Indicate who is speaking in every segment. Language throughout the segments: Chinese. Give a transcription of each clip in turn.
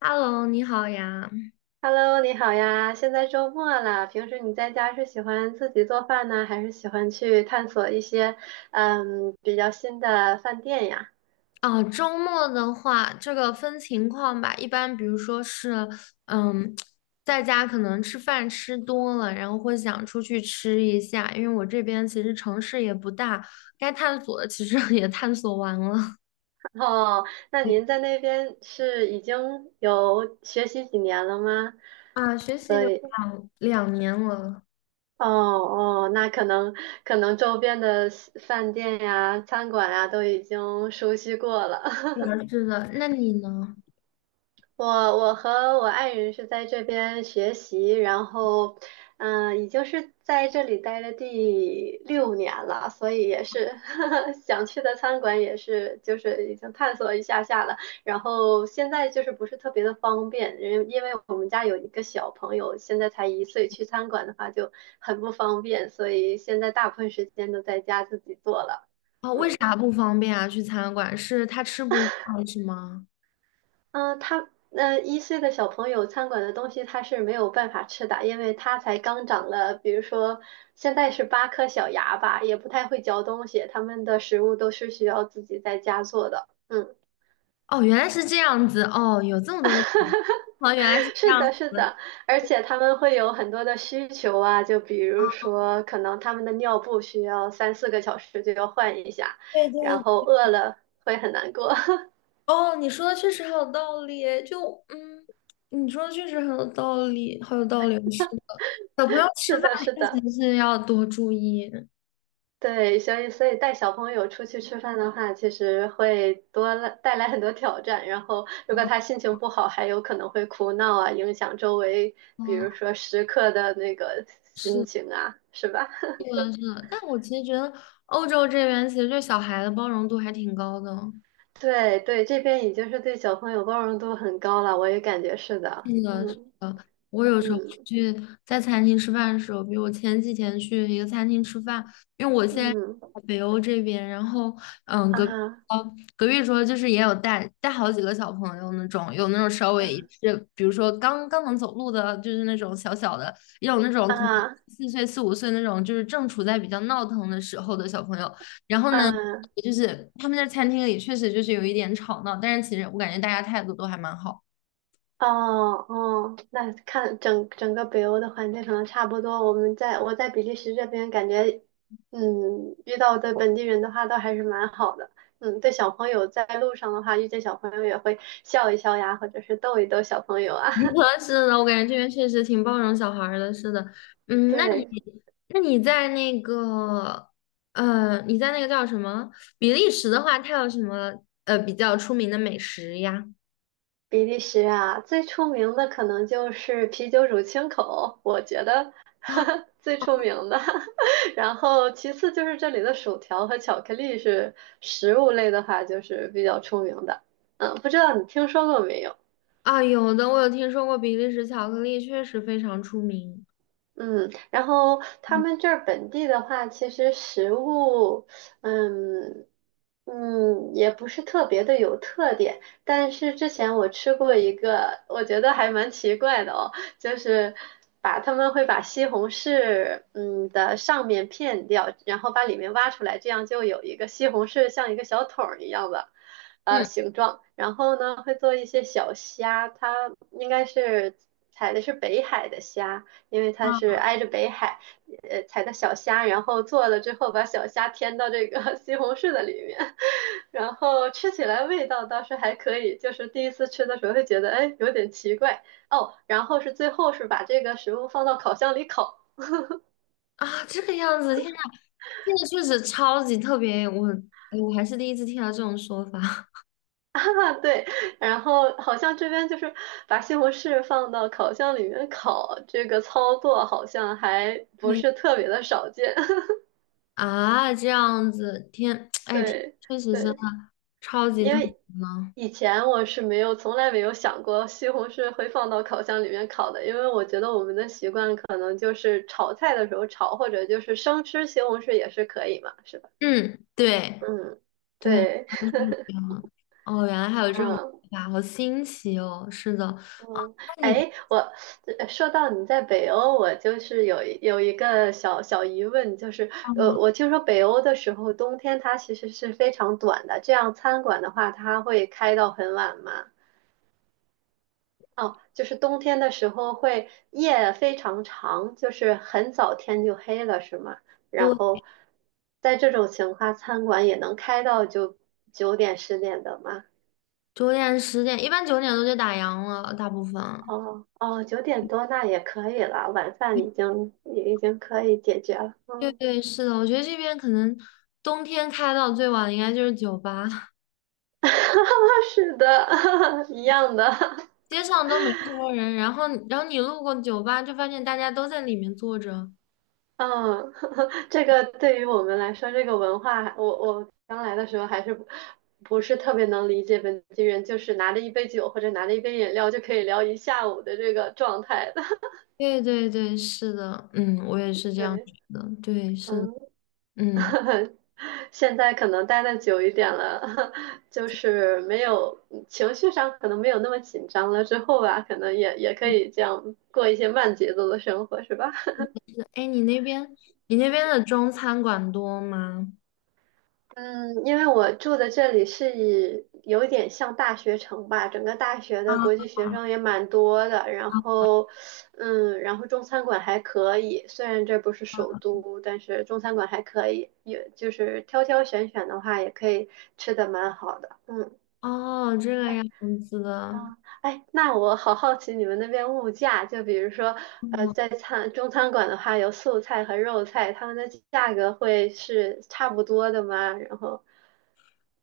Speaker 1: Hello，你好呀。
Speaker 2: Hello，你好呀！现在周末了，平时你在家是喜欢自己做饭呢，还是喜欢去探索一些比较新的饭店呀？
Speaker 1: 哦，周末的话，这个分情况吧。一般比如说是，嗯，在家可能吃饭吃多了，然后会想出去吃一下，因为我这边其实城市也不大，该探索的其实 也探索完了。
Speaker 2: 哦，那
Speaker 1: 对
Speaker 2: 您在那边是已经有学习几年了吗？
Speaker 1: 啊，学习
Speaker 2: 所
Speaker 1: 有
Speaker 2: 以，
Speaker 1: 两两年了。
Speaker 2: 哦哦，那可能周边的饭店呀、餐馆呀都已经熟悉过了。
Speaker 1: 对 啊是的，那你呢？
Speaker 2: 我我和我爱人是在这边学习，然后，已经是在这里待了第6年了，所以也是 想去的餐馆也是就是已经探索一下下了，然后现在就是不是特别的方便，因为我们家有一个小朋友，现在才一岁，去餐馆的话就很不方便，所以现在大部分时间都在家自己做了。
Speaker 1: 哦，为
Speaker 2: 嗯
Speaker 1: 啥不方便啊？去餐馆是他吃不惯是吗？
Speaker 2: 嗯，他一岁的小朋友餐馆的东西他是没有办法吃的，因为他才刚长了，比如说现在是8颗小牙吧，也不太会嚼东西，他们的食物都是需要自己在家做的。嗯，
Speaker 1: 哦，原来是这样子。哦，有这么多的，哦，原来是 这
Speaker 2: 是
Speaker 1: 样
Speaker 2: 的，是
Speaker 1: 子。
Speaker 2: 的，而且他们会有很多的需求啊，就比如说可能他们的尿布需要3、4个小时就要换一下，
Speaker 1: 对
Speaker 2: 然
Speaker 1: 对。
Speaker 2: 后饿了会很难过。
Speaker 1: 哦，你说的确实很有道理耶就嗯，你说的确实很有道理，好有道理，是的。小朋友吃
Speaker 2: 是
Speaker 1: 饭
Speaker 2: 的，是
Speaker 1: 确
Speaker 2: 的。
Speaker 1: 实是要多注意，
Speaker 2: 对，所以带小朋友出去吃饭的话，其实会多了带来很多挑战。然后，如果他心情不好，还有可能会哭闹啊，影响周围，比
Speaker 1: 哦，
Speaker 2: 如说食客的那个心
Speaker 1: 是
Speaker 2: 情啊，是吧？
Speaker 1: 的，是的。但我其实觉得欧洲这边其实对小孩的包容度还挺高的。
Speaker 2: 对对，这边已经是对小朋友包容度很高了，我也感觉是的。
Speaker 1: 那个是
Speaker 2: 嗯，
Speaker 1: 的，我有时候
Speaker 2: 嗯，
Speaker 1: 去在餐厅吃饭的时候，比如我前几天去一个餐厅吃饭，因为我现在
Speaker 2: 嗯，
Speaker 1: 在北欧这边，然后嗯，隔壁
Speaker 2: 啊，
Speaker 1: 隔壁桌就是也有带好几个小朋友那种，有那种稍微
Speaker 2: 啊，
Speaker 1: 是比如说刚刚能走路的，就是那种小小的，也有那种可能
Speaker 2: 啊，
Speaker 1: 4岁4、5岁那种，就是正处在比较闹腾的时候的小朋友，然后呢。
Speaker 2: 啊！
Speaker 1: 就是他们在餐厅里确实就是有一点吵闹，但是其实我感觉大家态度都还蛮好。
Speaker 2: 哦哦，那看整个北欧的环境可能差不多。我在比利时这边感觉，嗯，遇到的本地人的话都还是蛮好的。嗯，对小朋友在路上的话，遇见小朋友也会笑一笑呀，或者是逗一逗小朋友啊。
Speaker 1: 是的，我感觉这边确实挺包容小孩儿的。是的，嗯，那你
Speaker 2: 对。
Speaker 1: 那你在那个你在那个叫什么比利时的话，它有什么比较出名的美食呀？
Speaker 2: 比利时啊，最出名的可能就是啤酒乳清口，我觉得
Speaker 1: 啊
Speaker 2: 最出名的。然后其次就是这里的薯条和巧克力是食物类的话，就是比较出名的。嗯，不知道你听说过没有？
Speaker 1: 啊，有的，我有听说过比利时巧克力，确实非常出名。
Speaker 2: 嗯，然后他
Speaker 1: 嗯
Speaker 2: 们这儿本地的话，其实食物，嗯也不是特别的有特点。但是之前我吃过一个，我觉得还蛮奇怪的哦，就是把他们会把西红柿的上面片掉，然后把里面挖出来，这样就有一个西红柿像一个小桶儿一样的。
Speaker 1: 嗯
Speaker 2: 形状，然后呢会做一些小虾，它应该是采的是北海的虾，因为它
Speaker 1: 啊，
Speaker 2: 是挨着北海，采的小虾，然后做了之后把小虾添到这个 西红柿的里面，然后吃起来味道倒是还可以，就是第一次吃的时候会觉得哎有点奇怪哦，然后是最后是把这个食物放到烤箱里烤，
Speaker 1: 啊这个样子，天呐，这个确实超级特别，我还是第一次听到这种说法。
Speaker 2: 啊对，然后好像这边就是把西红柿放到烤箱里面烤，这个操作好像还不是 特别的少见，
Speaker 1: 啊，这样子，天，哎，天
Speaker 2: 对
Speaker 1: 确实真的
Speaker 2: 对。
Speaker 1: 超级
Speaker 2: 因
Speaker 1: 特别
Speaker 2: 为
Speaker 1: 呢。
Speaker 2: 以前我是没有，从来没有想过西红柿会放到烤箱里面烤的，因为我觉得我们的习惯可能就是炒菜的时候炒，或者就是生吃西红柿也是可以嘛，是吧？
Speaker 1: 嗯，对
Speaker 2: 嗯，
Speaker 1: 对，
Speaker 2: 对，
Speaker 1: 嗯，哦，原来还有这种说
Speaker 2: 嗯
Speaker 1: 法，好新奇哦。是的，啊，
Speaker 2: 嗯，
Speaker 1: 那你
Speaker 2: 哎，说到你在北欧，我就是有一个小小疑问，就是
Speaker 1: 哦，
Speaker 2: 我听说北欧的时候冬天它其实是非常短的，这样餐馆的话它会开到很晚吗？哦，就是冬天的时候会夜非常长，就是很早天就黑了，是吗？然
Speaker 1: 就
Speaker 2: 后在这种情况，餐馆也能开到就9点10点的吗？
Speaker 1: 9点10点，一般9点多就打烊了，大部分。
Speaker 2: 哦哦，9点多那也可以了，晚饭
Speaker 1: 对
Speaker 2: 已经也已经可以解决了。
Speaker 1: 对
Speaker 2: 嗯，
Speaker 1: 对是的，我觉得这边可能冬天开到最晚的应该就是酒吧，
Speaker 2: 是的，一样的。
Speaker 1: 街上都没什么人，然后你路过酒吧就发现大家都在里面坐着。
Speaker 2: 嗯，这个对于我们来说，这个文化，我刚来的时候还是不是特别能理解本地人，就是拿着一杯酒或者拿着一杯饮料就可以聊一下午的这个状态的。
Speaker 1: 对对对，是的，嗯，我也是这样觉
Speaker 2: 对，
Speaker 1: 得，对，是的，
Speaker 2: 嗯，
Speaker 1: 嗯，
Speaker 2: 现在可能待的久一点了，就是没有情绪上可能没有那么紧张了，之后吧，可能也可以这样过一些慢节奏的生活，是吧？
Speaker 1: 哎，你那边你那边的中餐馆多吗？
Speaker 2: 嗯，因为我住的这里是以有点像大学城吧，整个大学的国际学生也蛮多的，然后，嗯，然后中餐馆还可以，虽然这不是首都，但是中餐馆还可以，也就是挑挑选选的话，也可以吃的蛮好的，嗯。
Speaker 1: 哦，这个样
Speaker 2: 哎
Speaker 1: 子的，
Speaker 2: 啊，哎，那我好好奇你们那边物价，就比如说，
Speaker 1: 嗯
Speaker 2: 在中餐馆的话，有素菜和肉菜，他们的价格会是差不多的吗？然后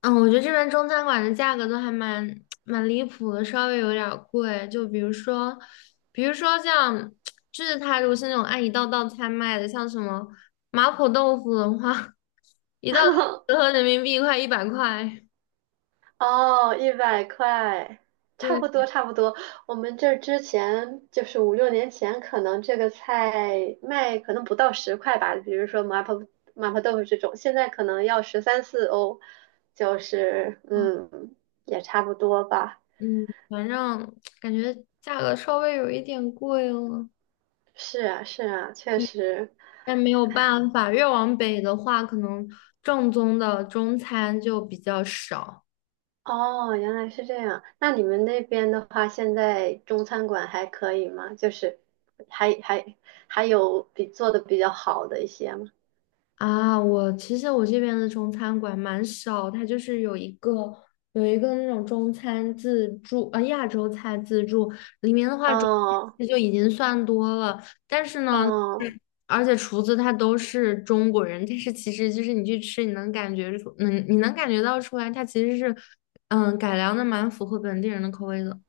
Speaker 1: 嗯我觉得这边中餐馆的价格都还蛮离谱的，稍微有点儿贵，就比如说，比如说像，就是它如果是那种按一道道菜卖的，像什么麻婆豆腐的话，一道豆腐 折合人民币快100块，
Speaker 2: 哦，100块，差
Speaker 1: 对。
Speaker 2: 不多差不多。我们这儿之前就是5、6年前，可能这个菜卖可能不到10块吧，比如说麻婆豆腐这种，现在可能要13、14欧，就是
Speaker 1: 嗯
Speaker 2: 嗯，也差不多吧。
Speaker 1: 嗯，反正 感觉价格稍微有一点贵了，
Speaker 2: 是啊是啊，确实。
Speaker 1: 但没有
Speaker 2: 哎，
Speaker 1: 办法，越往北的话，可能正宗的中餐就比较少。
Speaker 2: 哦，原来是这样。那你们那边的话，现在中餐馆还可以吗？就是还还还有比做的比较好的一些吗？
Speaker 1: 啊，我其实这边的中餐馆蛮少，它就是有一个有一个那种中餐自助，亚洲菜自助，里面的话中
Speaker 2: 哦，
Speaker 1: 餐就已经算多了，但是呢，
Speaker 2: 哦，
Speaker 1: 嗯而且厨子他都是中国人，但是其实就是你去吃，你能感觉出，嗯，你能感觉到出来，它其实是改良的蛮符合本地人的口味的。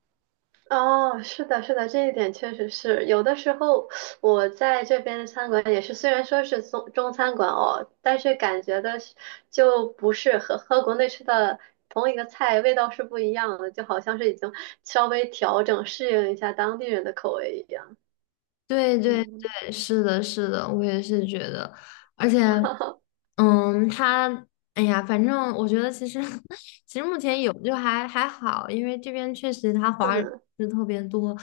Speaker 2: 哦，是的，是的，这一点确实是。有的时候我在这边的餐馆也是，虽然说是中餐馆哦，但是感觉的是就不是和国内吃的同一个菜味道是不一样的，就好像是已经稍微调整适应一下当地人的口味一样。
Speaker 1: 对对
Speaker 2: 嗯。嗯
Speaker 1: 对，是的，是的，我也是觉得，而且，
Speaker 2: 哈哈，
Speaker 1: 嗯，他，哎呀，反正我觉得其实 其实目前有就还好，因为这边确实他华人是特别多，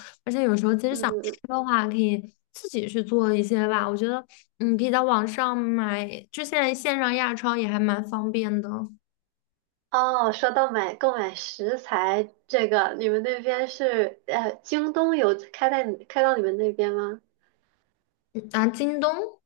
Speaker 2: 嗯，
Speaker 1: 的话可以自己去做一些吧，我觉得，嗯，可以在网上买，就现在线上亚超也还蛮方便的，嗯
Speaker 2: 哦，说到买购买食材这个，你们那边是京东有开到你们那边吗？
Speaker 1: 啊，京东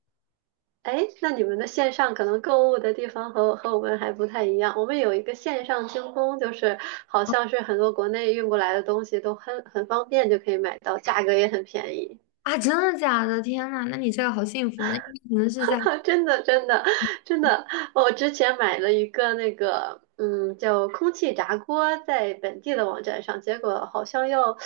Speaker 2: 哎，那你们的线上可能购物的地方和我们还不太一样。我们有一个线上京东，就是好像是很多国内运过来的东西都很方便就可以买到，价格也很便宜。
Speaker 1: 啊，真的假的？天呐，那你这个好幸福，那你可能是在。
Speaker 2: 真的，真的，真的，我之前买了一个那个，嗯，叫空气炸锅，在本地的网站上，结果好像要，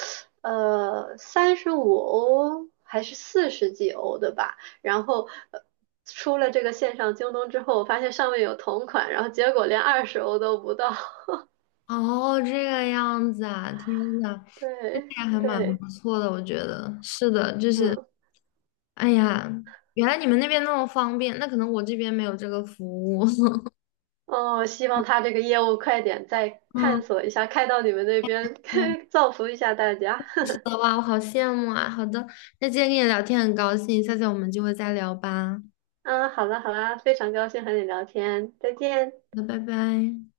Speaker 2: 35欧还是40几欧的吧。然后，出了这个线上京东之后，我发现上面有同款，然后结果连20欧都不到。
Speaker 1: 哦，这个样子啊，天呐，
Speaker 2: 对，
Speaker 1: 也还蛮
Speaker 2: 对，
Speaker 1: 不错的，我觉得是的，就是，
Speaker 2: 嗯，
Speaker 1: 哎呀，原来你们那边那么方便，那可能我这边没有这个服务。
Speaker 2: 哦，希望他这个业务快点再探
Speaker 1: 嗯，
Speaker 2: 索一下，开到你们那边，
Speaker 1: 对，
Speaker 2: 造福一下大家。
Speaker 1: 是的，哇，我好羡慕啊。好的，那今天跟你聊天很高兴，下次我们就会再聊吧。
Speaker 2: 嗯，好了好了，非常高兴和你聊天，再见。
Speaker 1: 那拜拜。